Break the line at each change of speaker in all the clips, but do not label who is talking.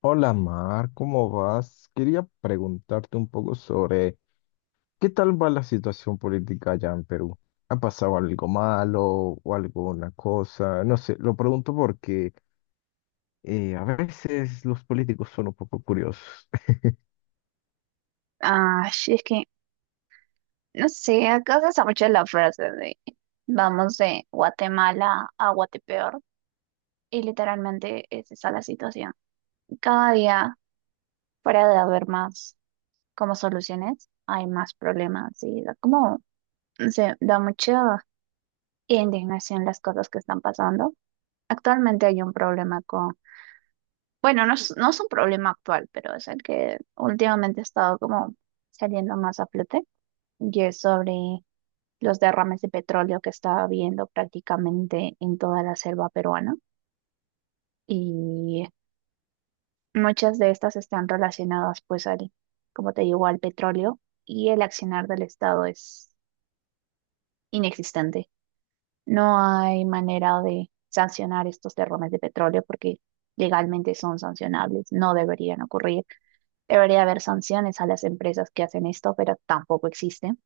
Hola Mar, ¿cómo vas? Quería preguntarte un poco sobre qué tal va la situación política allá en Perú. ¿Ha pasado algo malo o alguna cosa? No sé, lo pregunto porque a veces los políticos son un poco curiosos.
Ah, sí, es que, no sé, acá se usa mucho la frase de vamos de Guatemala a Guatepeor y literalmente es esa la situación. Cada día, fuera de haber más como soluciones, hay más problemas y da como, no sé, da mucha indignación las cosas que están pasando. Actualmente hay un problema con, bueno, no es un problema actual, pero es el que últimamente ha estado como saliendo más a flote y es sobre los derrames de petróleo que estaba habiendo prácticamente en toda la selva peruana. Y muchas de estas están relacionadas, pues, al, como te digo, al petróleo y el accionar del Estado es inexistente. No hay manera de sancionar estos derrames de petróleo porque legalmente son sancionables, no deberían ocurrir. Debería haber sanciones a las empresas que hacen esto, pero tampoco existen.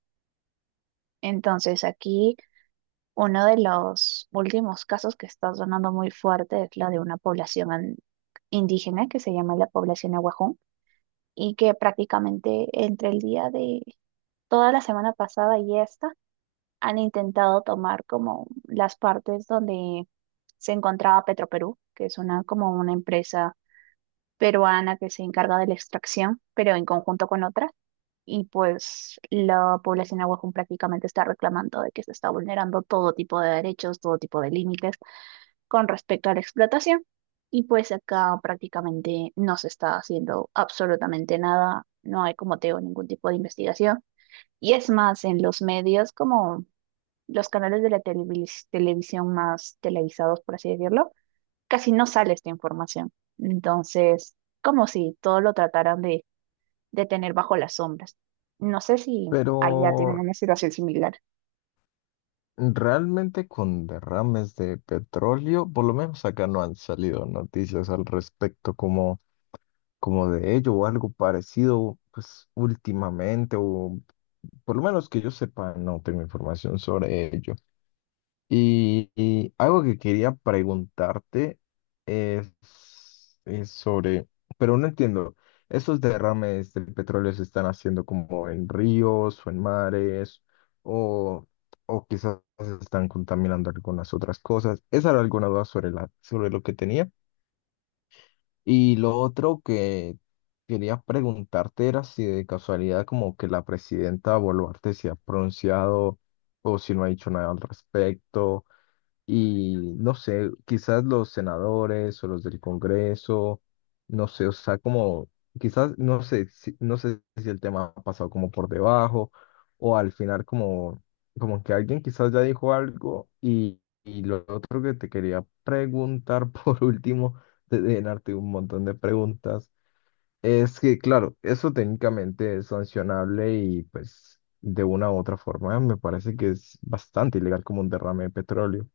Entonces, aquí. Uno de los últimos casos que está sonando muy fuerte es la de una población indígena que se llama la población Aguajón, y que prácticamente entre el día de toda la semana pasada y esta han intentado tomar como las partes donde se encontraba Petroperú, que es una como una empresa peruana que se encarga de la extracción, pero en conjunto con otra. Y pues la población Aguajón prácticamente está reclamando de que se está vulnerando todo tipo de derechos, todo tipo de límites con respecto a la explotación. Y pues acá prácticamente no se está haciendo absolutamente nada, no hay como te digo ningún tipo de investigación. Y es más, en los medios como los canales de la televisión más televisados, por así decirlo, casi no sale esta información. Entonces, como si todo lo trataran de tener bajo las sombras. No sé si
Pero
allá tienen una situación similar.
realmente con derrames de petróleo, por lo menos acá no han salido noticias al respecto como de ello o algo parecido, pues últimamente, o por lo menos que yo sepa, no tengo información sobre ello. Y algo que quería preguntarte es, es sobre, pero no entiendo, ¿esos derrames del petróleo se están haciendo como en ríos o en mares o, o quizás están contaminando algunas otras cosas? Esa era alguna duda sobre sobre lo que tenía. Y lo otro que quería preguntarte era si de casualidad como que la presidenta Boluarte se ha pronunciado o si no ha dicho nada al respecto y no sé, quizás los senadores o los del Congreso, no sé, o sea, como, quizás, no sé, si, no sé si el tema ha pasado como por debajo o al final como, como que alguien quizás ya dijo algo y lo otro que te quería preguntar por último, de llenarte un montón de preguntas, es que, claro, eso técnicamente es sancionable y pues de una u otra forma me parece que es bastante ilegal como un derrame de petróleo.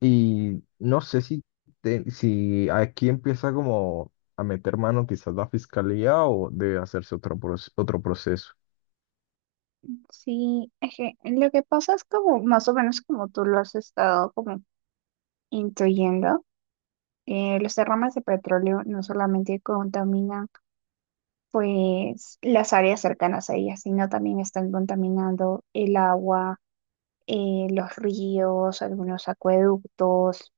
Y no sé si, si aquí empieza como a meter mano quizás la fiscalía o debe hacerse otro, otro proceso.
Sí, es que lo que pasa es como más o menos como tú lo has estado como intuyendo. Los derrames de petróleo no solamente contaminan pues las áreas cercanas a ellas, sino también están contaminando el agua, los ríos, algunos acueductos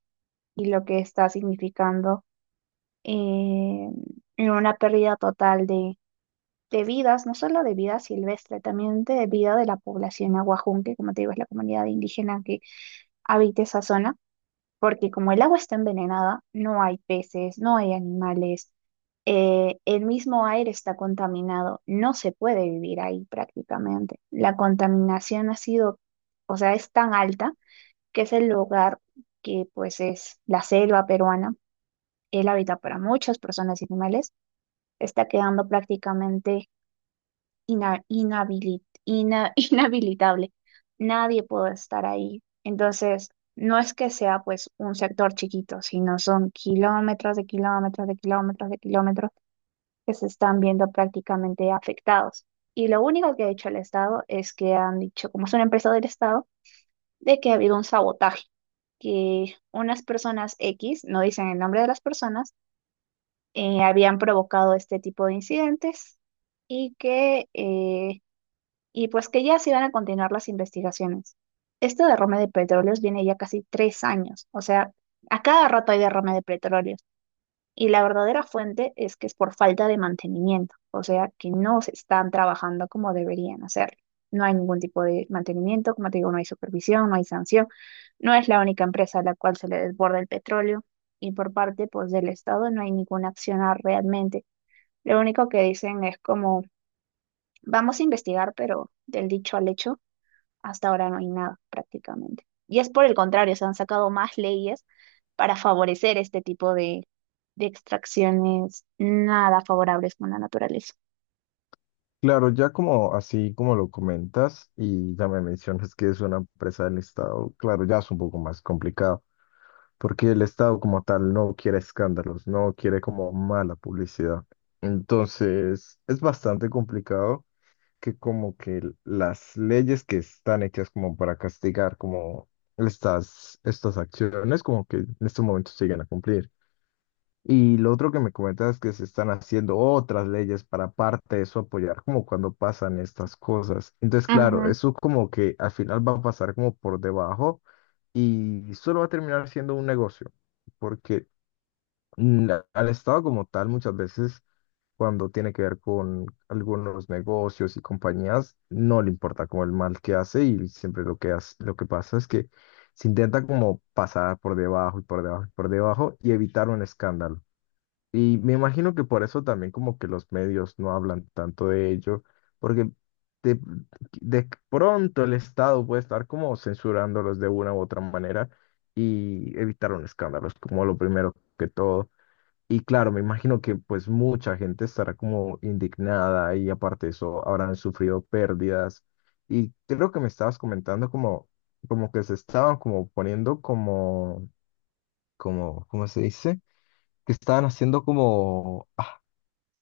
y lo que está significando, eh, una pérdida total de vidas, no solo de vida silvestre, también de vida de la población aguajún, que como te digo es la comunidad indígena que habita esa zona, porque como el agua está envenenada, no hay peces, no hay animales, el mismo aire está contaminado, no se puede vivir ahí prácticamente. La contaminación ha sido, o sea, es tan alta, que es el lugar que pues es la selva peruana, el hábitat para muchas personas y animales, está quedando prácticamente inhabilitable. Nadie puede estar ahí. Entonces, no es que sea pues un sector chiquito, sino son kilómetros de kilómetros de kilómetros de kilómetros que se están viendo prácticamente afectados. Y lo único que ha hecho el Estado es que han dicho, como es una empresa del Estado, de que ha habido un sabotaje, que unas personas X, no dicen el nombre de las personas, habían provocado este tipo de incidentes, y que eh, y pues que ya se iban a continuar las investigaciones. Este derrame de petróleos viene ya casi 3 años, o sea, a cada rato hay derrame de petróleos, y la verdadera fuente es que es por falta de mantenimiento, o sea, que no se están trabajando como deberían hacerlo. No hay ningún tipo de mantenimiento, como te digo, no hay supervisión, no hay sanción, no es la única empresa a la cual se le desborda el petróleo, y por parte pues del Estado no hay ninguna acción realmente. Lo único que dicen es como, vamos a investigar, pero del dicho al hecho hasta ahora no hay nada prácticamente. Y es por el contrario, se han sacado más leyes para favorecer este tipo de extracciones nada favorables con la naturaleza.
Claro, ya como así como lo comentas y ya me mencionas que es una empresa del Estado, claro, ya es un poco más complicado, porque el Estado como tal no quiere escándalos, no quiere como mala publicidad. Entonces, es bastante complicado. Que como que las leyes que están hechas como para castigar como estas acciones como que en estos momentos siguen a cumplir. Y lo otro que me comentas es que se están haciendo otras leyes para aparte de eso apoyar como cuando pasan estas cosas. Entonces, claro,
Ujú.
eso como que al final va a pasar como por debajo y solo va a terminar siendo un negocio, porque al Estado como tal muchas veces cuando tiene que ver con algunos negocios y compañías, no le importa como el mal que hace y siempre lo que hace, lo que pasa es que se intenta como pasar por debajo y por debajo y por debajo y evitar un escándalo. Y me imagino que por eso también como que los medios no hablan tanto de ello, porque de, de pronto el Estado puede estar como censurándolos de una u otra manera y evitar un escándalo, es como lo primero que todo. Y claro, me imagino que pues mucha gente estará como indignada y aparte de eso habrán sufrido pérdidas. Y creo que me estabas comentando como que se estaban como poniendo como, como, ¿cómo se dice? Que estaban haciendo como, ah,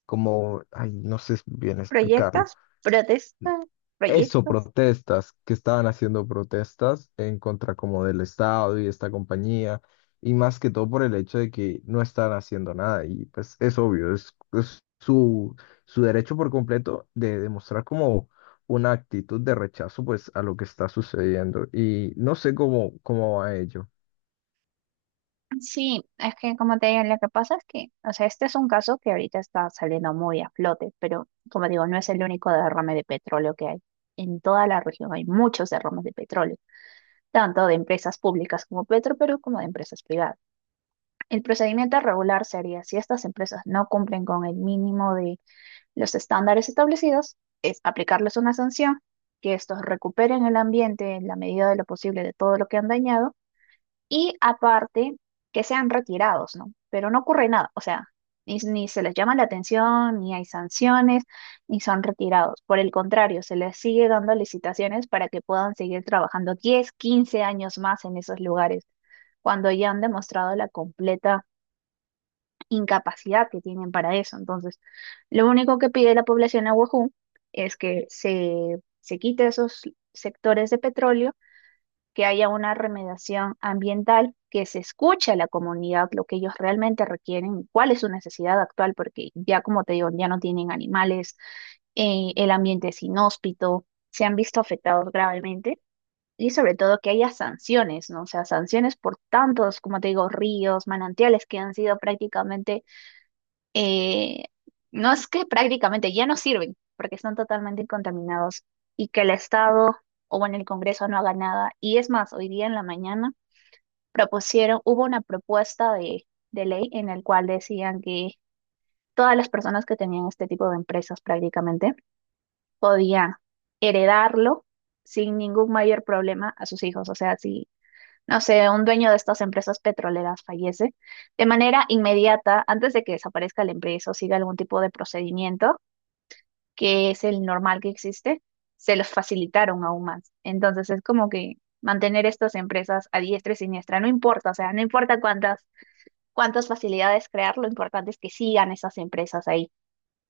como, ay, no sé bien explicarlo.
¿Proyectas? ¿Protestas?
Eso,
¿Proyectos?
protestas, que estaban haciendo protestas en contra como del Estado y esta compañía, y más que todo por el hecho de que no estaban haciendo nada, y pues es obvio, es su, su derecho por completo de demostrar como una actitud de rechazo pues a lo que está sucediendo, y no sé cómo, cómo va ello.
Sí, es que como te digo, lo que pasa es que, o sea, este es un caso que ahorita está saliendo muy a flote, pero como digo, no es el único derrame de petróleo que hay. En toda la región hay muchos derrames de petróleo, tanto de empresas públicas como Petro, pero como de empresas privadas. El procedimiento regular sería, si estas empresas no cumplen con el mínimo de los estándares establecidos, es aplicarles una sanción, que estos recuperen el ambiente en la medida de lo posible de todo lo que han dañado, y aparte que sean retirados, ¿no? Pero no ocurre nada, o sea, ni se les llama la atención, ni hay sanciones, ni son retirados. Por el contrario, se les sigue dando licitaciones para que puedan seguir trabajando 10, 15 años más en esos lugares, cuando ya han demostrado la completa incapacidad que tienen para eso. Entonces, lo único que pide la población de Oahu es que se quite esos sectores de petróleo, que haya una remediación ambiental, que se escuche a la comunidad lo que ellos realmente requieren, cuál es su necesidad actual, porque ya como te digo, ya no tienen animales, el ambiente es inhóspito, se han visto afectados gravemente. Y sobre todo que haya sanciones, ¿no? O sea, sanciones por tantos, como te digo, ríos, manantiales que han sido prácticamente, eh, no es que prácticamente ya no sirven porque están totalmente contaminados, y que el Estado, o bueno, el Congreso no haga nada. Y es más, hoy día en la mañana propusieron, hubo una propuesta de ley en el cual decían que todas las personas que tenían este tipo de empresas prácticamente podían heredarlo sin ningún mayor problema a sus hijos. O sea, si no sé, un dueño de estas empresas petroleras fallece, de manera inmediata, antes de que desaparezca la empresa o siga algún tipo de procedimiento, que es el normal que existe, se los facilitaron aún más. Entonces es como que mantener estas empresas a diestra y siniestra, no importa, o sea, no importa cuántas facilidades crear, lo importante es que sigan esas empresas ahí.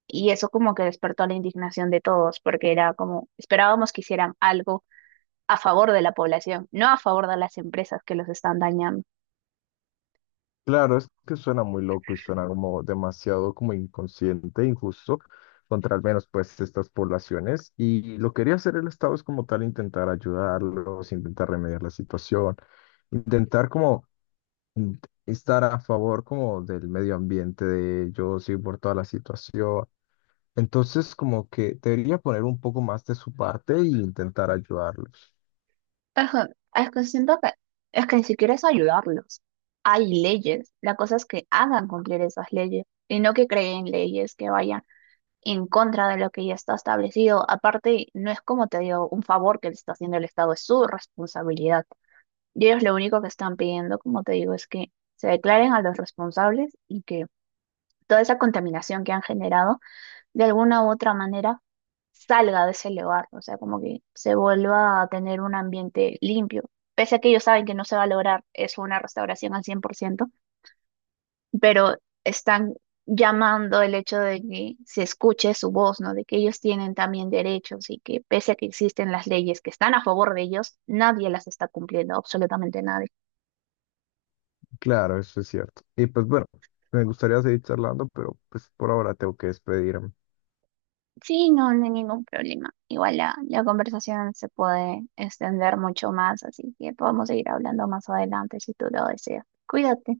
Y eso como que despertó la indignación de todos, porque era como, esperábamos que hicieran algo a favor de la población, no a favor de las empresas que los están dañando.
Claro, es que suena muy loco y suena como demasiado como inconsciente, injusto contra al menos pues estas poblaciones. Y lo que quería hacer el Estado es como tal intentar ayudarlos, intentar remediar la situación, intentar como in- estar a favor como del medio ambiente de ellos y por toda la situación. Entonces como que debería poner un poco más de su parte e intentar ayudarlos.
Es que, es que siento que es que ni siquiera es ayudarlos. Hay leyes. La cosa es que hagan cumplir esas leyes y no que creen leyes que vayan en contra de lo que ya está establecido. Aparte, no es como te digo, un favor que le está haciendo el Estado, es su responsabilidad. Y ellos lo único que están pidiendo, como te digo, es que se declaren a los responsables y que toda esa contaminación que han generado, de alguna u otra manera, salga de ese lugar, o sea, como que se vuelva a tener un ambiente limpio. Pese a que ellos saben que no se va a lograr eso, una restauración al 100%, pero están llamando el hecho de que se escuche su voz, ¿no? De que ellos tienen también derechos, y que pese a que existen las leyes que están a favor de ellos, nadie las está cumpliendo, absolutamente nadie.
Claro, eso es cierto. Y pues bueno, me gustaría seguir charlando, pero pues por ahora tengo que despedirme.
Sí, no, no hay ningún problema. Igual la conversación se puede extender mucho más, así que podemos seguir hablando más adelante si tú lo deseas. Cuídate.